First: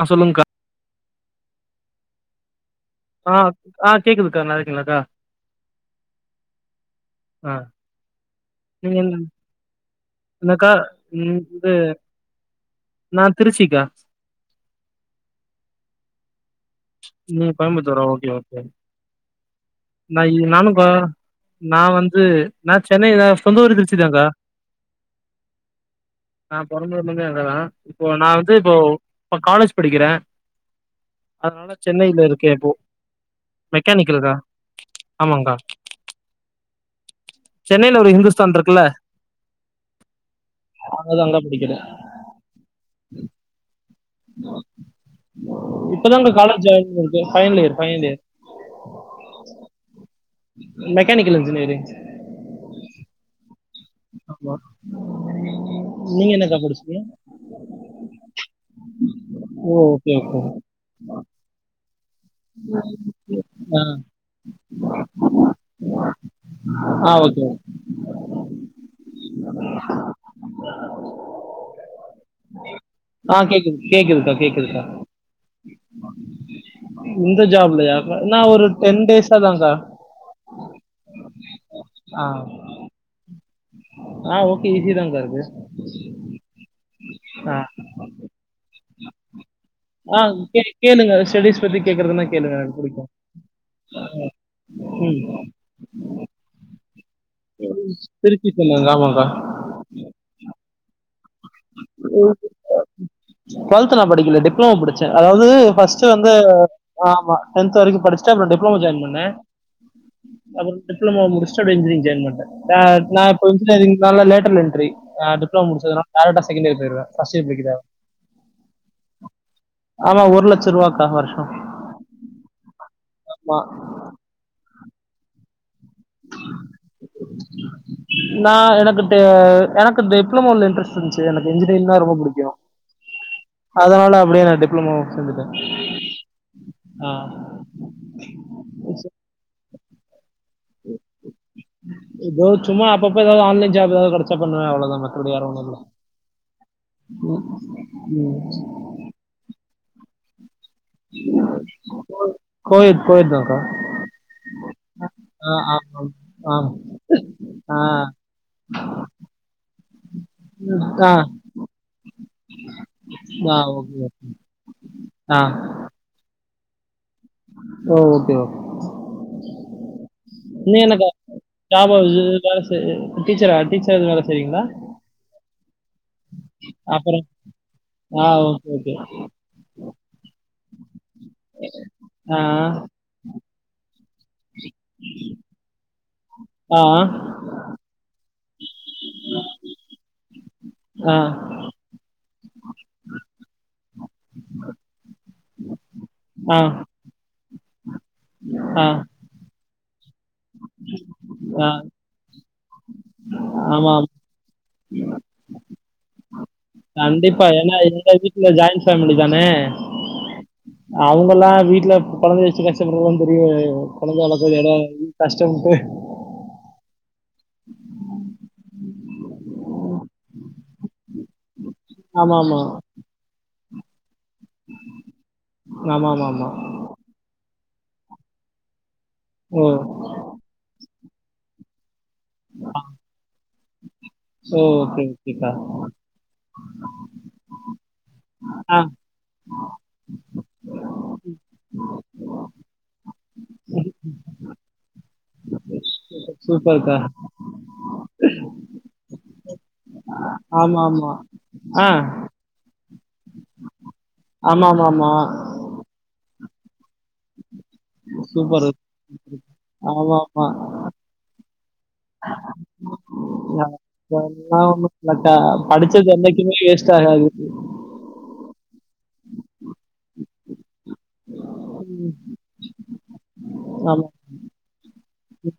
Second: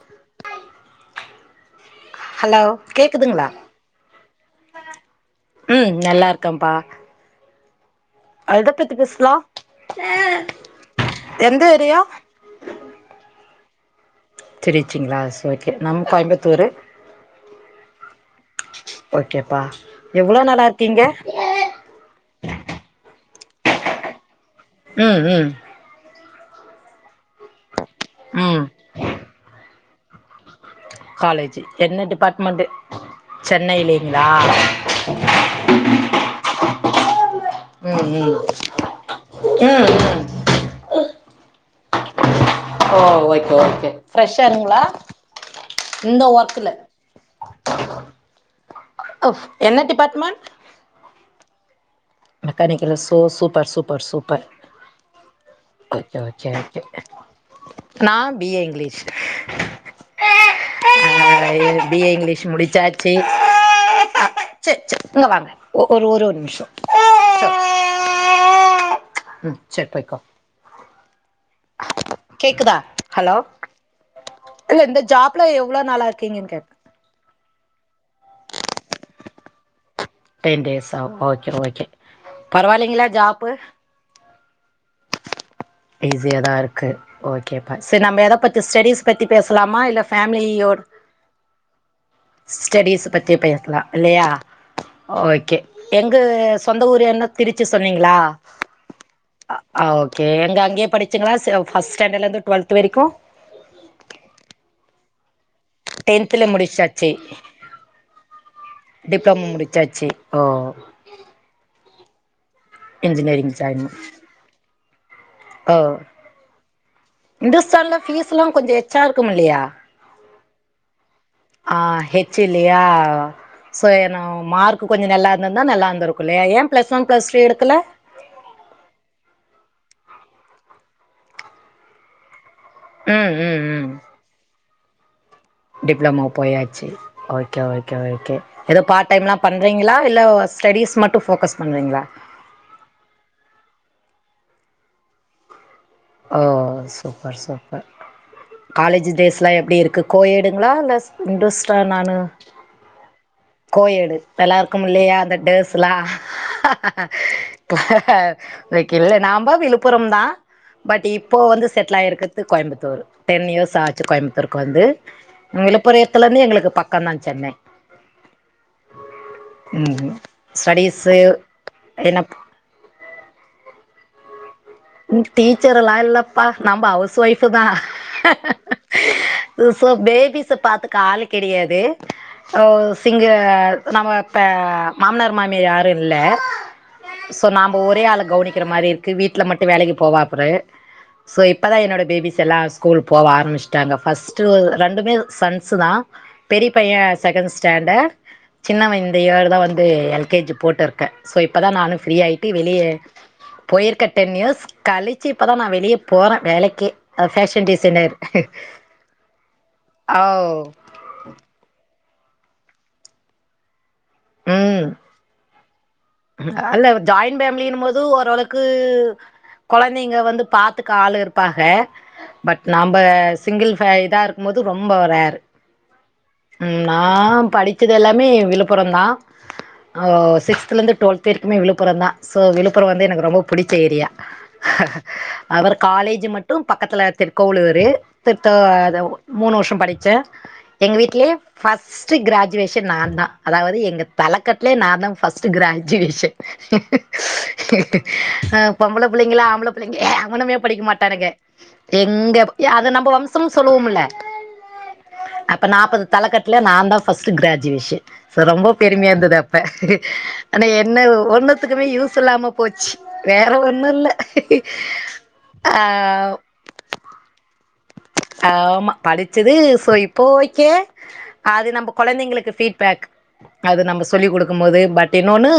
ஆ சொல்லுங்கா ஹலோ ஆ கேக்குதுங்ளா ஆ கேக்குதுக்கா நல்லா இருக்கீங்களாக்கா ம் நல்லா இருக்கேம்பா ஆ ம் பேசலா என்னக்கா ம் எந்த இது ஏரியா நா திருச்சிக்கா திருச்சிங்ளா செரி ஓகே நம்ப கோயம்புத்தூரு நீங்க கோயம்புத்தூரா ஓகே ஓகே ஓகேப்பா நா இ எவ்ளோ நாளா நானுக்கா இருக்கீங்க நா வந்து நா சென்னை தா சொந்த ஊரே திரிச்சிதாக்கா ம் ம் நா பொறந்ததுல இருந்தே அங்க தா இப்போ நா வந்து ம் இப்போ இப்ப காலேஜ் படிக்கிறே காலேஜ் அதனால என்ன சென்னைல இருக்கே டிபார்ட்மெண்ட்டு இப்போ சென்னையிலேங்களா மெக்கானிக்கல்க்கா ஆமாங்கா சென்னைல ம் ஒரு ம் இஹிந்துஸ்தான் இருக்குல்ல ம் ஆனது அங்க படிக்கிற ஓ ஓகே ஓகே ஃப்ரெஷ்ஷர்ருங்களா இந்த இப்பதாங்க்கா காலேஜ் வொர்க்ல ஜாயின் பண்ணிருக்கே ஃபைனல் இயர் ஃபைனல் இயர் அ என்ன department mechanical engineering mechanical so super சூப் ஆமா ஓகே நீங்க ஓகே என்னக்கா ஓகே படிச்சீங்க நா பி ஏ இங்கிலீஷ் ஓ ஓகே ஓகே ஆ பி ஏ இங்கிலீஷ் முடிச்சாச்சு ஆ செ செ இங்க வாங்க ஒ ஒரே ஒரு நிமிஷோ ஆ ஓக் ம் செரி போய்க்கோ [inaudible] கேக்குதா ஆ ஹலோ கேக்குது கேக்குதுக்கா கேக்குதுக்கா இல்ல இந்த ஜாப்ல எவ்ளோ நாளா இருக்கீங்கன்னு கேட் இந்த ஜாப்லயா நா ஒரு டென் டேஸா தாக்கா டென் டேஸ் ஆ ஓகே ஓகே ஆ பரவாயில்லைங்களா ஜாப்பு ஆ ஓகே ஈசிதாக்கா இது ஈஸியா தா இருக்கு ஓகேப்பா செரி நம்ம எத பத்தி ஸ்டஸ் பத்தி பேசலாமா இல்ல ஃமிலியோ இல்லங்க ஸ்டடிஸ் பத்தி கேக்குறதுன்னா கேளுங்க எனக்கு புடிக்கு பேசலா இல்லையா ஓகே எங்க சொந்த ஊர் என்ன திருச்சி சொன்னீங்களா எங்கலள்து கிராமோகா ஆ ஓகே எங்க அங்கே படிச்சுங்களா ஃபஸ்ட் ஸ்டாண்டர்ட்ல இருந்து டுவெல்த் வரைக்கு டுவெல்த் நா படிக்கல டிப்ளோமா முடிச்சே அதாவது ஃபஸ்ட் வந்து டென்த்துல முடிச்சாச்சு ஆமா டென்த் வரைக்கு படிச்சிட்டு அப்றோ டிப்ளோமா ஜாயின் பண்ணே டிப்ளமோ முடிச்சாச்சு ஓ [unintelligible] டிப்ளமோ முடிச்சுட்டு அப்டியே இன்ஜினியரிங் ஜாயின் பண்டே நா இப்போ இன்ஜினியரிங் நால லேட்ரல் என்ட்ரி டிப்ளமோ ஓ முடிச்சது நா டரக்டா செகண்ட் இயர் போயிருவே ஃபர்ஸ்ட் இயர் இந்துஸ்தான்ல ஃபீஸ்ல்லா கொஞ்சோ எச்சா இருக்கும் இல்லையா [unintelligible] ஆமா ஒரு லட்சோ ரூபாக்கா வருஷ் ஆ ஹெச் இல்லையா ஆமா சோ எனா மார்க்கு கொஞ்சோ நல்லா இருந்துந்தா நல்லா இருந்திருக்கில்லயா ஏன் பிளஸ் ஒன் பிளஸ் டூ எடுக்கல நா எனக்கு எனக்கு டிெப்ளமோல இன்ட்ரெஸ்ட் இருந்துச்சு எனக்கு இன்ஜினியரிங்னா ரொம்ப புடிக்கு ம் ம் அதனால அப்டியே நா டிப்ளமோ சேந்துட்டேன் டிப்ளொமோ போயாச்சு ஓகே ஓகே ஓகே ஓகே எதோ பார்ட் டைமல்லா பண்றீங்ளா இல்ல ஸ்டடீஸ் மட்டு ஃபோக்கஸ் பண்றீங்ளா எதோ சும்மா அப்பப்ப எதாவது ஆன்லைன் ஜாப் எதாவது கெடச்சா பண்ணுவ அவ்ளோதா மத்தபடி வேறொன்னுல்ல ஓ சூப்பர் சூப்பர் ம் காலேஜ் டேஸ்ஸெல்லா எப்டி இருக்கு கோயேடுங்ளா இல்ல இந்துஸ்தானானு கோயெய்டுதாக்கா கோயெய்டு நல்லாருக்குமில்லயா அந்த ஆ டேஸ்ஸெல்லா ஆ ஆ இக்கு இல்ல நம்ப விழுப்புரம்தான் பட் ஆ இப்போ வந்து செட்டில் ஆயிருக்கிறது கோயம்புத்தூர் டென் ஆ இயர்ஸ் ஓகே ஆச்சு கோயம்புத்தூருக்கு வந்து ஆ பொரயத்துலந்து எங்களுக்கு பக்கந்தான் சென்னை ஓ ஓகே ம் இன்னு என்னக்கா ஸ்டடீஸு ஜாப் என்ன வேல செய் டீச்சரா டீச்சரா எது வேல செய்றீங்ளா டீச்சர் எல்லா இல்லப்பா நம்ம ஹவுஸ் அப்புறம் ஒய்ஃபுதா ஆ ஓகே ஓகே சோ பேபிஸ பாத்துக்க ஆளு கெடையாது ஆ ஓ சிங்க நம்ம இப்ப மாமனார் மாமியார் யாரு இல்ல ஆ ஸோ நாம ஒரே ஆள கவனிக்கிற மாரி இருக்கு வீட்டில் மட்டு வேலைக்கு போவாப்பரு ஆ ஆ ஸோ இப்பதா என்னோட பேபிஸெல்லா ஸ்கூல் போக ஆரம்பிச்சுட்டாங்க ஃபர்ஸ்ட்டு ரெண்டுமே சன்ஸுதான் ஆ பெரிய பையன் செகண்ட் ஸ்டாண்டர்ட் ஆ சின்ன இயர்தா வந்து எல் கே ஜி போட்டிருக்கேன் சோ ஆ இப்பதா நானு ஃப்ரீ ஆயிட்டு வெளிய ஆமா போயிருக்க டென் இயர்ஸ் கழிச்சு இப்பதான் நா வெளிய போறேன் வேலைக்கே ஃபேஷன் டிசைனர் எல்லா ஜாயின் ஃபேமலிதானே ஆவ் அவுங்கெல்லா வீட்ல கொழந்த வெச்சு கஷ்டப்படுவோனு தெரிய கொழந்த வளக்க எதோ ம் கஷ்டபட்டு அல்ல ஜாயின் பேஃபேமிலினும்போது ஓரளவுக்கு கொழந்தைங்க வந்து பாத்துக்க ஆள் இருப்பாங்க ஆமாமா. பட் நம்ப சிங்கிள் ஃபே இதா இருக்கும்போது ரொம்ப ரேர் ஆமாமாமா நா படிச்சது எல்லாமே விழுப்புரம்தான் ஓ ஓ சிக்ஸ்த்துலந்தே டுவல்த்து வரைக்குமே விழுப்புரம்தான் ஸோ விழுப்புரம் வந்து எனக்கு ரொம்ப புடிச்ச ஏரியா ஓ! ஓகே, ஓகேக்கா. அவர் காலேஜ் மட்டு பக்கத்துல திருக்கோவளூரு திருத்த ஆ மூணு வருஷோ படிச்ச எங்க வீட்லயே ஃபர்ஸ்ட்டு கிராஜுவேஷன் நான்தா அதாவது எங்க தளக்கட்லயே நான்தா ஃபர்ஸ்ட் கிராஜுவேஷன் சூப்பர், சூப்பர்க்கா. ஆ பொம்பள புள்ளைங்ளா ஆம்பள புள்ளைங்க எவனுமே படிக்க ஆமாமா. மாட்டானுங்க ஆ. எங்க ஏ அத நம்ம வம்சம் சொல்லுவோமல்ல ஆமாமாமா அப்ப நாப்பது தலக்கட்டல நான்தா ஃபர்ஸ்ட் ஸ்ட் கிராஜுவேஷன் ரொம்ப சூப்பர். பெருமையா இருந்தது அப்ப ஆமாமா. ஆனா என்ன ஒண்ணத்துக்குமே யூஸ் இல்லாம போச்சு வேற ஒண்ணுல்ல அதெல்லாம் ஒண்ணும் இல்லக்கா. ஆ படிச்சது என்னைக்குமே வேஸ்ட் ஆகாது. ஆமா படிச்சது சோ இப்போ ஓகே அது நம்ம ம். குழந்தைங்களுக்கு ஃபீட்பேக் அது நம்ம ஆமா. சொல்லி் குடுக்கும் போது பட் இன்னொன்னு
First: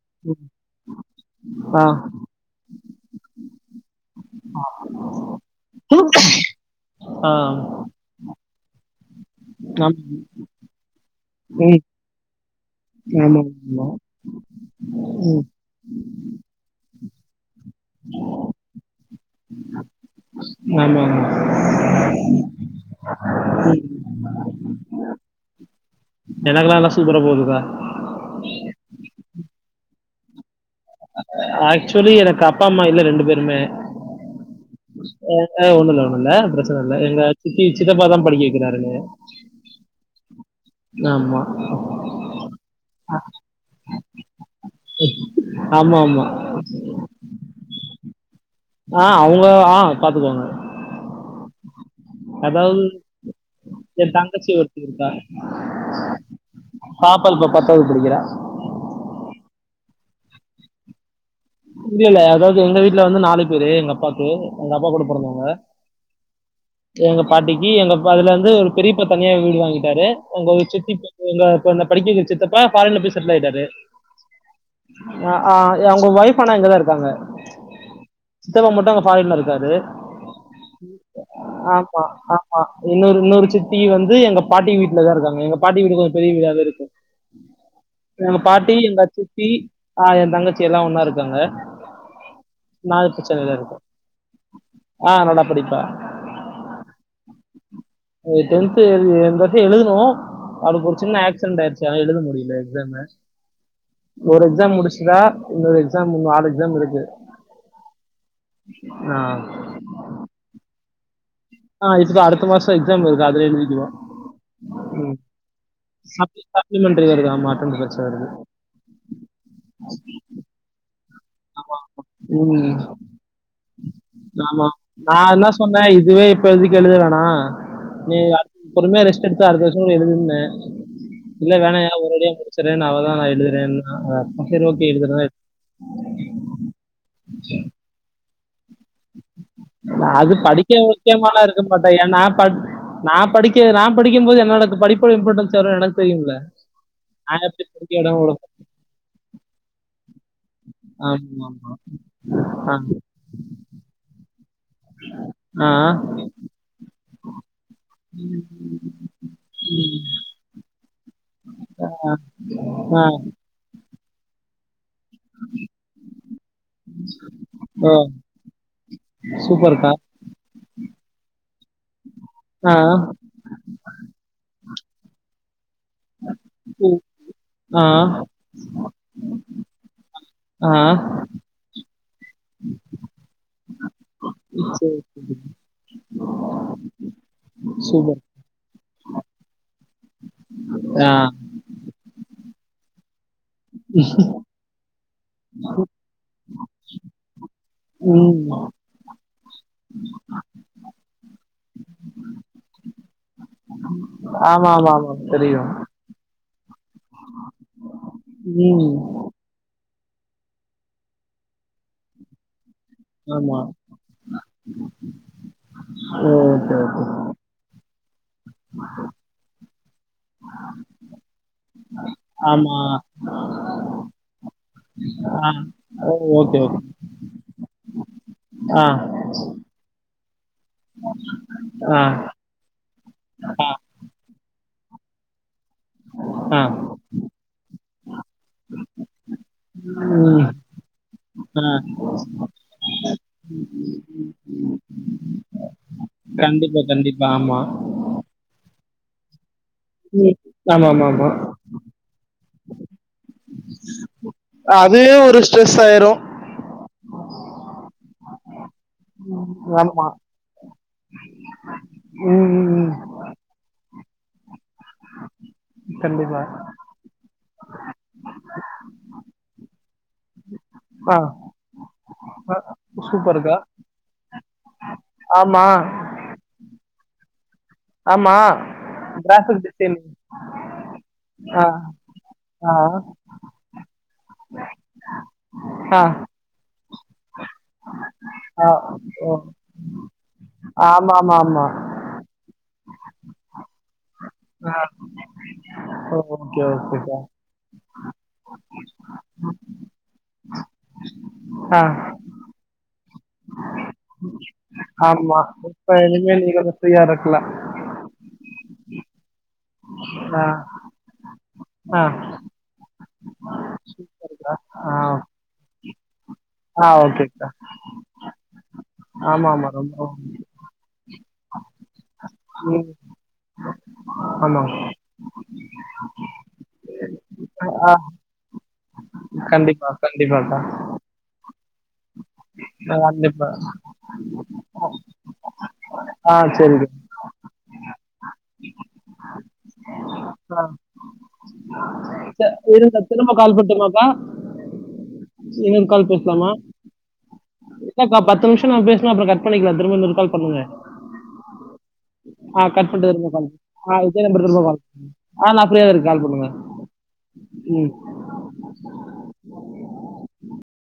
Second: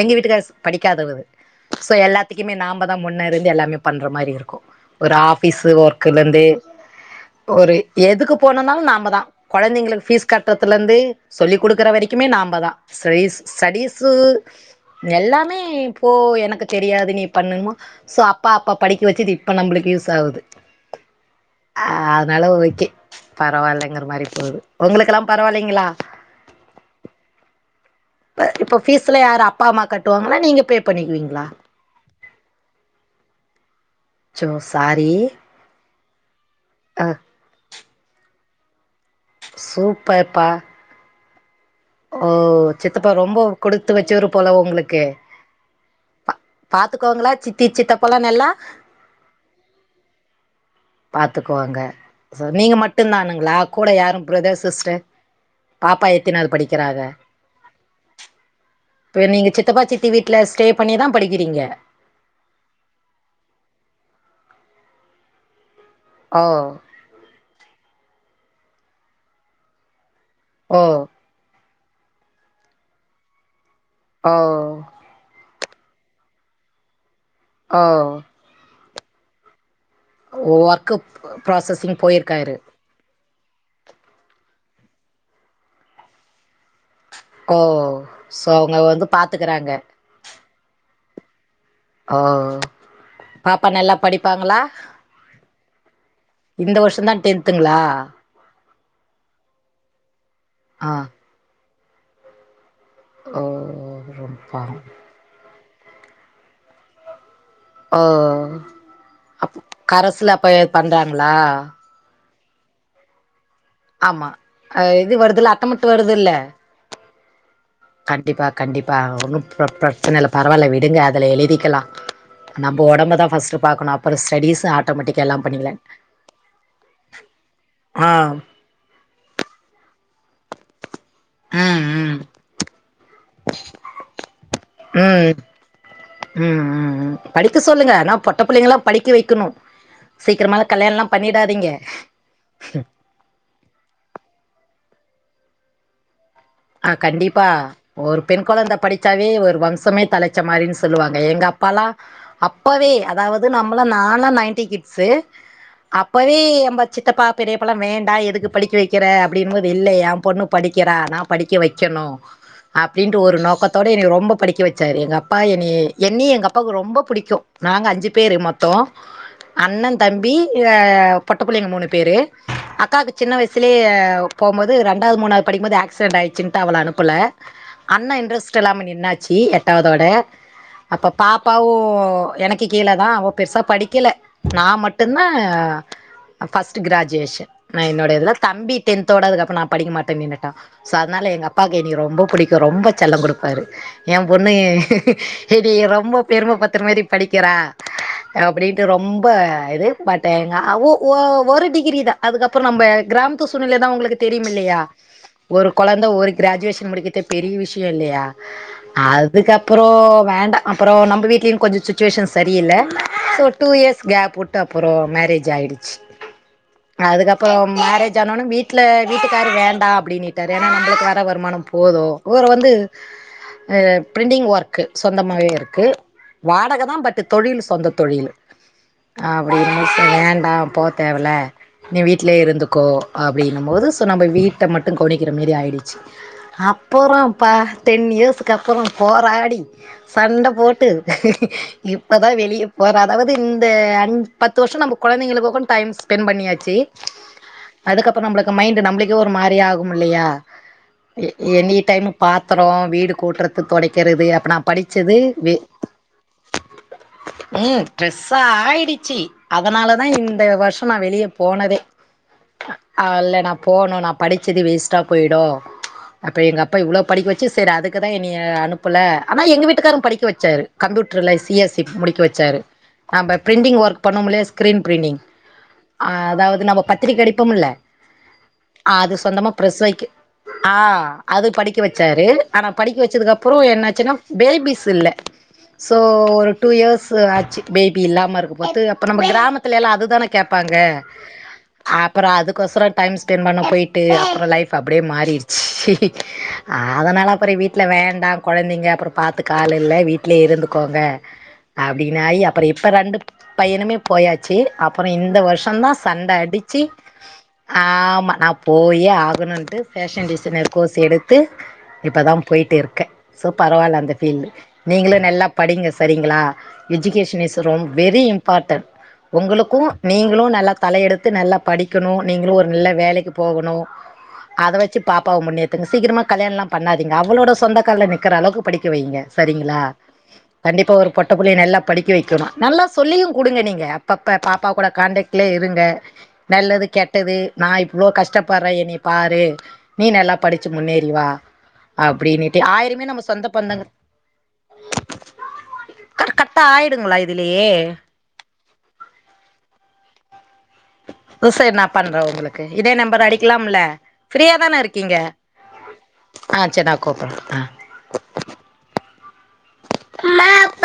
எங்க ம். வீட்டுக்கார்ஸ் படிக்காதவரு ஆ. சோ எல்லாத் துக்குமே நாம தான் முன்னே இருந்து எல்லாமே பண்ற மாரி இருக்கு ஒரு ஆபீஸு ஒர்க்குலேருந்து ஆ. இப்ப ஒரு எதுக்கு போனுனாலு நாம தான் ஆமா. கொழந்தைங்களுக்கு ஃபீஸ் கட் டத்தில இருந்து சொல்லிக் ம். குடுக்கற வரைக்குமே நாம தான் [unintelligible] ஆமாமா. ஸடீஸு ம். எல்லாமே இப்போ எனக்கு தெரியாது நீ பண்ணுமா சோ அப்பா அப்போ படிக்க வச்சது இப்ப நம்மளுக்கு யூஸ் ஆவுது ஆமாமா ஆஹ் அதனால ஓக்கே பரவாயில்லைங்கிற மாரி போவுது உங்களுக்கெல்லா பரவாயில்லைங்களா எனக்கலா நல்லா சூப்பர போதுதா இப்ப இப்போ ஃபீஸ்ஸலா யாரு அப்பா அம்மா கட்டுவாங்களா நீங்க பே பண்ணிக்குவீங்களா ஆக்சுவலி எனக்கு அப்பா அம்மா இல்ல ரெண்டு பேருமே சோ சாரி ஆஹ்ன் ஒண்ணுல்ல ஒண்ணுல்ல பிரச்சனை இல்ல அ எங்க சித்தி சித்தப்பாதான் படிக்க வக்கிறாரு சூப்பர் பா ஆமா ஓ சித்தப்பா ரொம்ப குடுத்து வச்சவரு போல உங்களுக்கு ஆமாமா. பாத்துக்கோங்களா சித்தி சித்தப்பலா நல்லா ஆஹ்ன் அவுங்க ஆஹ் பாத்துக்கோங்க பாத்துக்குவாங்க நீங்க மட்டும் தானுங்களா கூட என் யாரு தங்கச்சி பிரதர் ஒருத்தி சிஸ்டர் இருக்கா. பாப்பா எத்தினாவது படிக்கிறாங்க பாப்பா இப்ப படிக்கிறா. இப்போ நீங்க சித்தப்பா சித்தி வீட்ல ஸ்டேய் பண்ணி தான் படிக்கிறீங்க இல்ல இல்ல அதாவது எங்க வீட்ல வந்து நாலு பேரு எங்க அப்பாவுக்கு எங்க அப்பா கூட பிறந்தவங்க ஆஹ்ன் எங்க பாட்டிக்கி எங்க அப்பா அதுலருந்து பெரியப்பா தனியா வீடு வாங்கிட்டாரு உங்க ஓ சித்தி எங்க இப்ப என்ன படிக்கவைக்கிற சித்தப்பா ஃபாரின்ல போய் செட்டில் ஆய்ட்டாரு ஆஹ்ன் அ ஆஹ்ன் அவுங்க ஒய்ஃப் ஆனா இங்கதா இருகாங்க ஆ சித்தப்பா மட்டும் அங்க ஃபாரின்ல இருக்காரு ஒர்க் ப்ராசஸ்னு ஆமா போயிருக்காரு ஆமா இன்னொரு இன்னொரு சித்தி வந்து எங்க பாட்டி வீட்ல தா இருக்காங்க எங்க பாட்டி வீடு கொஞ்சோ பெரிய வீடாவே இருக்கு ஓ எங்க சோ பாட்டி அவங்க வந்து எங்க சித்தி பாத்துக்கறாங்க அ எ தங்கச்சி எல்லா ஒன்னா இருக்காங்க ஆஹ்ன் நா இப்ப சென்னைல பாப்பா இருக்கே நல்லா படிப்பாங்ளா ஆ நல்லா படிப்பா இந்த வருஷோ தா டென்த்ங்ளா டென்து இந்த வருஷோ எழுதுனு அதுக்கு ஆ ஒரு சின்ன ஆக்சிடென்ட் ஆயிட்ச் எழுத முடியல எக்ஸ்ஸாம ஓ ரொம்ப ஒரு எக்ஸ்ஸாம் பாவம் முடிச்சிடா இன்னொரு எக் எக்ஸாம் இன்னு நாலு எக்ஸாம் இருக்கு ஓ ஆ அப் கரஸ்ல அப்ப பண்றாங்ளா ஆ இப்ப அடுத்த மாசோ எக்ஸாம் இருக்கு வருது அதுல எழுதிக்குவா ஆமா இது ம் வருதுல அட்டம்ட்டு வருதுல சப்ளி சப்ளிமெண்ட்ரி வருது ஆமா அட்டெண்டன்ஸ் வருது கண்டிபா கண்டிபா ஒன்னு பிரச்சன இல்ல பரவாயில்ல விடுங்க அதுல ஆமா எழுதிகலா ம் நம்ம உடம்பதா ஃபஸ்ட் பாக்கணு அப்பறோ ஸ்டடிஸ் ஆட்டோமேட்டிக்கா எல்லா பண்ணிகலா இப்பதிக்கி எழுதவேனா ஆம் பொறுமையா ரெஸ்ட் எடுத்து அடுத்த வருஷ கூடோ எழுதுன்ன இல்ல வேணா ம் ஏ ஒரு ம் வழியா முடிச்சரேனு அவதா நா எழுதுறேன்னா அதா சரி ஓகே எழுதுறனா எ ம் ம் ம் ம் படிக்க சொல்லுங்க ஆனா பொட்ட புள்ளைங்ளா படிக்க வைக்கணு அது சீக்ரமா படிக்க கல்யாணலா பண்ணிடாதீங்க நா படிக்க நா படிக்கும் போது என்னோட படிப்போட இம்பாடன்ஸ் எவ்ளோ எனக் தெரியுல ஆ கண்டிபா ஒரு பெண் கொழந்த படிச்சாவே ஒரு வம்சமே தலச் ச்சமாரினு சொல்லுவாங்க எங்க ஆமாமா. அப்பாலா ஆ, அப்பவே அதாவது நம்மள நாலா நைன்டி கிட் ஸ் ஆ, அப்பவே எம்ப சித்தப்பா பெரியப்பால வேண்டா எதுக்கு படிக்க வைக்கிற அப்டின்பேது இல்ல ஏ பொண்ணுப் படிக்கறா நா படிக்க வைக்கணு ஆ. அப்டின்டு ஒரு ஒரு நோக்கத்தோட எனனைய ரொம்பொ படிக்க வச்சாரு எங்க அப்பா என்னய என்ய எங்க அப் ப்பாக்கு ரொம்ப புடிக்கு நாங்க ஓ! அஞ்சு பேரு மொத்தோ அண்ண சூப்பர்க்கா. தம்பி ஏ பொட்ட புள்ளைங்க மூணு பேரு ஆ, அக்காக்கு சின்ன வய்ஸ் சுலே போம்போது ரண்டாது மூணாது படிக்கும்போது ஆக்சிடென்ட் ஆய்டுசின்டு அவள உ, அனுப்பல ஆ, அண்ண இன்ரஸ்ட் இல்லாம நின்னாச்சு எட்டாதோட ஆ. அப்பப் பாப்பாவு எனக்கு கீழதா அவ பெருசா படிக்கல நா சரி, மட்டுந்தா ஃபஸ்ட் க்ராஜுவேஷன் நா என்னோட சூப்பர். இதுல தம்பி டென்த்தோட அதுகப்றோ நா படிக்க மாட்டன் நின்னுட்டா சோ ஆ, அதனால எங்க அப்பாக்கு எனைய ரொம்பொ புடிக்கும் ரொம்பொ செல்லம் குடுப் பாரு எ பொண்ணு என்னைய ரொம்ப பெரும படுத்துற மாரி படிக்கிறா [unintelligible] அப்டின்ட்டு ரொம்ப இது பட் எங்க அவ் ஒ ஒ ஒரு டிகிரிதா அதுக்கப்றோ நம்ப கிராம் த்து சூழ்நிலைதா உங்களுக்கு தெரியுமில்லையா ஆமாமாமா. ஒரு தெரியும். கொழந்த ஒரு கிராஜுவேஷன் முடிக்கதே பெரிய விஷயோ இல்லையா ம். அது அதுக்கப்புறோ வேண்டா அப்பறோ நம்ம வீட்லயு கொஞ்சொ சுச்சுவேஷன் சரியில்ல சோ ஆமா. டு இயர்ஸ் கேப் உட்டு அப்பறோ மேரேஜ் ஆயிடுச்சு ஓகே ஓகே. அதுக்கப்பறம் மேரேஜ் ஆனோன வீட்ல வீட்டுக்காரு வேண்டா அப்டினீ ட்டாரு ஏனா நம்ளுக்கு வற வருமானம் போது உவரு வந்து ஆமா. அ பிரிண்டிங் ஒர்க்கு சொந்தமாவே ஆ. இருக்கு ஓ! Okay, okay. வாடக தா பட்டு தொழில் சொந்த தொழில் ஆ அப்டின்னு ச வேண்டா போ தேவல நீ ஆ, வீட்லே இருந்துக்கோ ஆ, அப்டின்னும்போது சோ நம்ப வீட்ட மட்டு கவனிக்கிற மாரி ஆகிடுச்சு ஆ. அப்பறோ பா டென் இயர்ஸுக்கு அப்பறம் போராடி ம். சண்ட போட்டு ஆ. இப்பதா வெளிய ஓர் அதாவது இந்த அஞ் பத்து வருஷொ நம்ப கொழந்தைங்களுக்கு கூ டைம் ஸ் பென் பண்ணியாச்சு கண்டிப்பா, கண்டிப்பா. ஆமா. அதுக்கப்பறோ நம்பளுக்கு மைண்ட் நம்பளுக்கே ஒரு மாரியாகும் இல்லையா ம். ஆமாமாமா. எ எனி டைம் பாத்தரோ வீடு கூட்றது தொடைக்கிறது அப்ப நா அதுவே படிச்சது ஒரு வே ஸ்ட்ரெஸ் ஆயிரும். ம் ட்ரெஸ்ஸாயிடுச்சு அதனாலதா ஆமா. இந்த வருஷொ நா வெளியே போனதே ம், ம், ம். அல்ல நா போனு நா படிச்சது வேஸ்ட்டா போயிடு அப்ப கண்டிப்பா. எங்க அப் பா இவ்ளோ படிக்க வச்சு சரி அதுக்குதா என்னய அனுப்புல ஆனா எங்க வீட்டுக்காரும் படிக்க வச்சாரு ஆ, கம்ப்யூட்டர்ல சி எஸ் சி முடிக்க வச்சாரு நாம்ப சூப்பர்க்கா. பிரிண்டிங் ஒர்க் பண்ணோம்லே ஸ்கிரீன் பிரிண்டிங் ஆமா அதாவது நம்ம பத்திரிக்க அடிப்போமுல்ல ஆமா சொந்தமா கிராஃபிக் ப்ரஸ் டிசைனிங். வைக்க ஆ அது ஆ, படிக்க வச்சாரு ஆனா ஆ, படிக்க வச்சதுக்கு அப் அப்பறோ என்னாச்சுன்னா பேபிஸ் இல்ல சோ ஆ, ஒரு டூ இயர்ஸு ஆச்சு பேபி இல்லாம இருக்கும் ஆ. போது அப்போ நம்ம ஓ! கிராமத் துலெல்லா அதுதான கேப்பாங்க ஆமாமாமா. அப்பறோ அதுக் கோஸுரோ டைம் ஸ்பென்ட் பண்ண பொய்ட் ட்டு அப்பறோ லைஃப் ஆ. அப்டியே மாறிடுச்சு ஓ! ஓகே, ஓகேக்கா. அதுனால அப்பறோ வீட் ட்ல வேண்டா கொழந்தைங்க அப்பறோ பாத்துக்க ஆளு இல்ல வீட்லயே இருந்துக்கோங்க ஆ, அப்டின்னாயி அப் அப்பறோ இப்ப ரெண்டு பையனுமே போயாச்சு அப்பறோ இந்த ஆமா. வருஷோந்தா இப்ப சண்ட இனிமே நீ கொஞ்சம் அடிச்சு ஃப்ரீயா இருக்கலாம். ஆமா நா போயே ஆகணுன்ட்டு ஃபேஷன் ஆ. டிசைனர் கோர்சு எடுத்து ஆ இப்பதா போய்ட்டே இருக்கே ஸோ பரவால்ல அந்த ஃபீல்டு சரிக்கா ஆ நீங்களு நல்லா படிங்க செரிங்களா ஆ எஜுகேஷன் ஓகேக்கா இஸ் ரொம்ப வெரி இம்பார்ட்டன் ஆமா ஆமா உங்களுக்கு ரொம்ப நீங்களு நல்லாக் தலையெடுத்து நல்லா படிக்கணு நீங்களும் ஒரு நல்ல வேலைக்கு போகணு அத ஆமாங்க வச்சு பாப்பாவ முன்னேத்துங்க சீக்கிரமா கல்யாணோலா பண்ணாதீங்க அவளோட சொந்தக்கால்ல நிக்குற அளவுக்கு படிக்க வைங்க சரிங்களா கண்டிப்பா கண்டிப்பாக்கா கண்டிப்பா ஒரு பொட்ட புள்ளைய நல்லா படிக்க வைக்கணு நல்லா ஆ சொல்லியு கண்டிப்பா குடுங்க நீங்க அப்பப்ப பாப்பா கூட கான்டெக்ட்லே இருங்க ஆ நல்லது சரிக்கா கெட்டது நா இப் இவ்ளோ கஷ்டப்பட்றே என்னைய பாரு நீ நல்லா படுச்சு முன்னேறிவா இந்த திரும்ப திரும்ப கால் பந்தங்க பண்ணட்டுமாப்பா இன்னொரு கால் கட் பேசலாமா கட் ஆயிடுங்களா இதுலயே இல்லக்கா பத்து நிம்ஷோ நா பேஸ்லா அப்றோ கட் பண்ணிக்லா திரும்ப இன்னொரு கால் பண்ணுங்க ஓ சார் நா பண்றே உங்களுக்கு ஆ கட் இதே பண்ணிட்டு நம்பர் திரும்ப கால் அடிக்கலாம்ல ஆ இதே நம்பர் ஃப்ரீயா திரும்ப தான கால் பண்ணுங்க இருக்கீங்க ஆ நான் ஃப்ரீயா தான் இருக்கேன் கால் பண்ணுங்க ஆ சேர் நா கூப்புட்றே ஆ ம் ந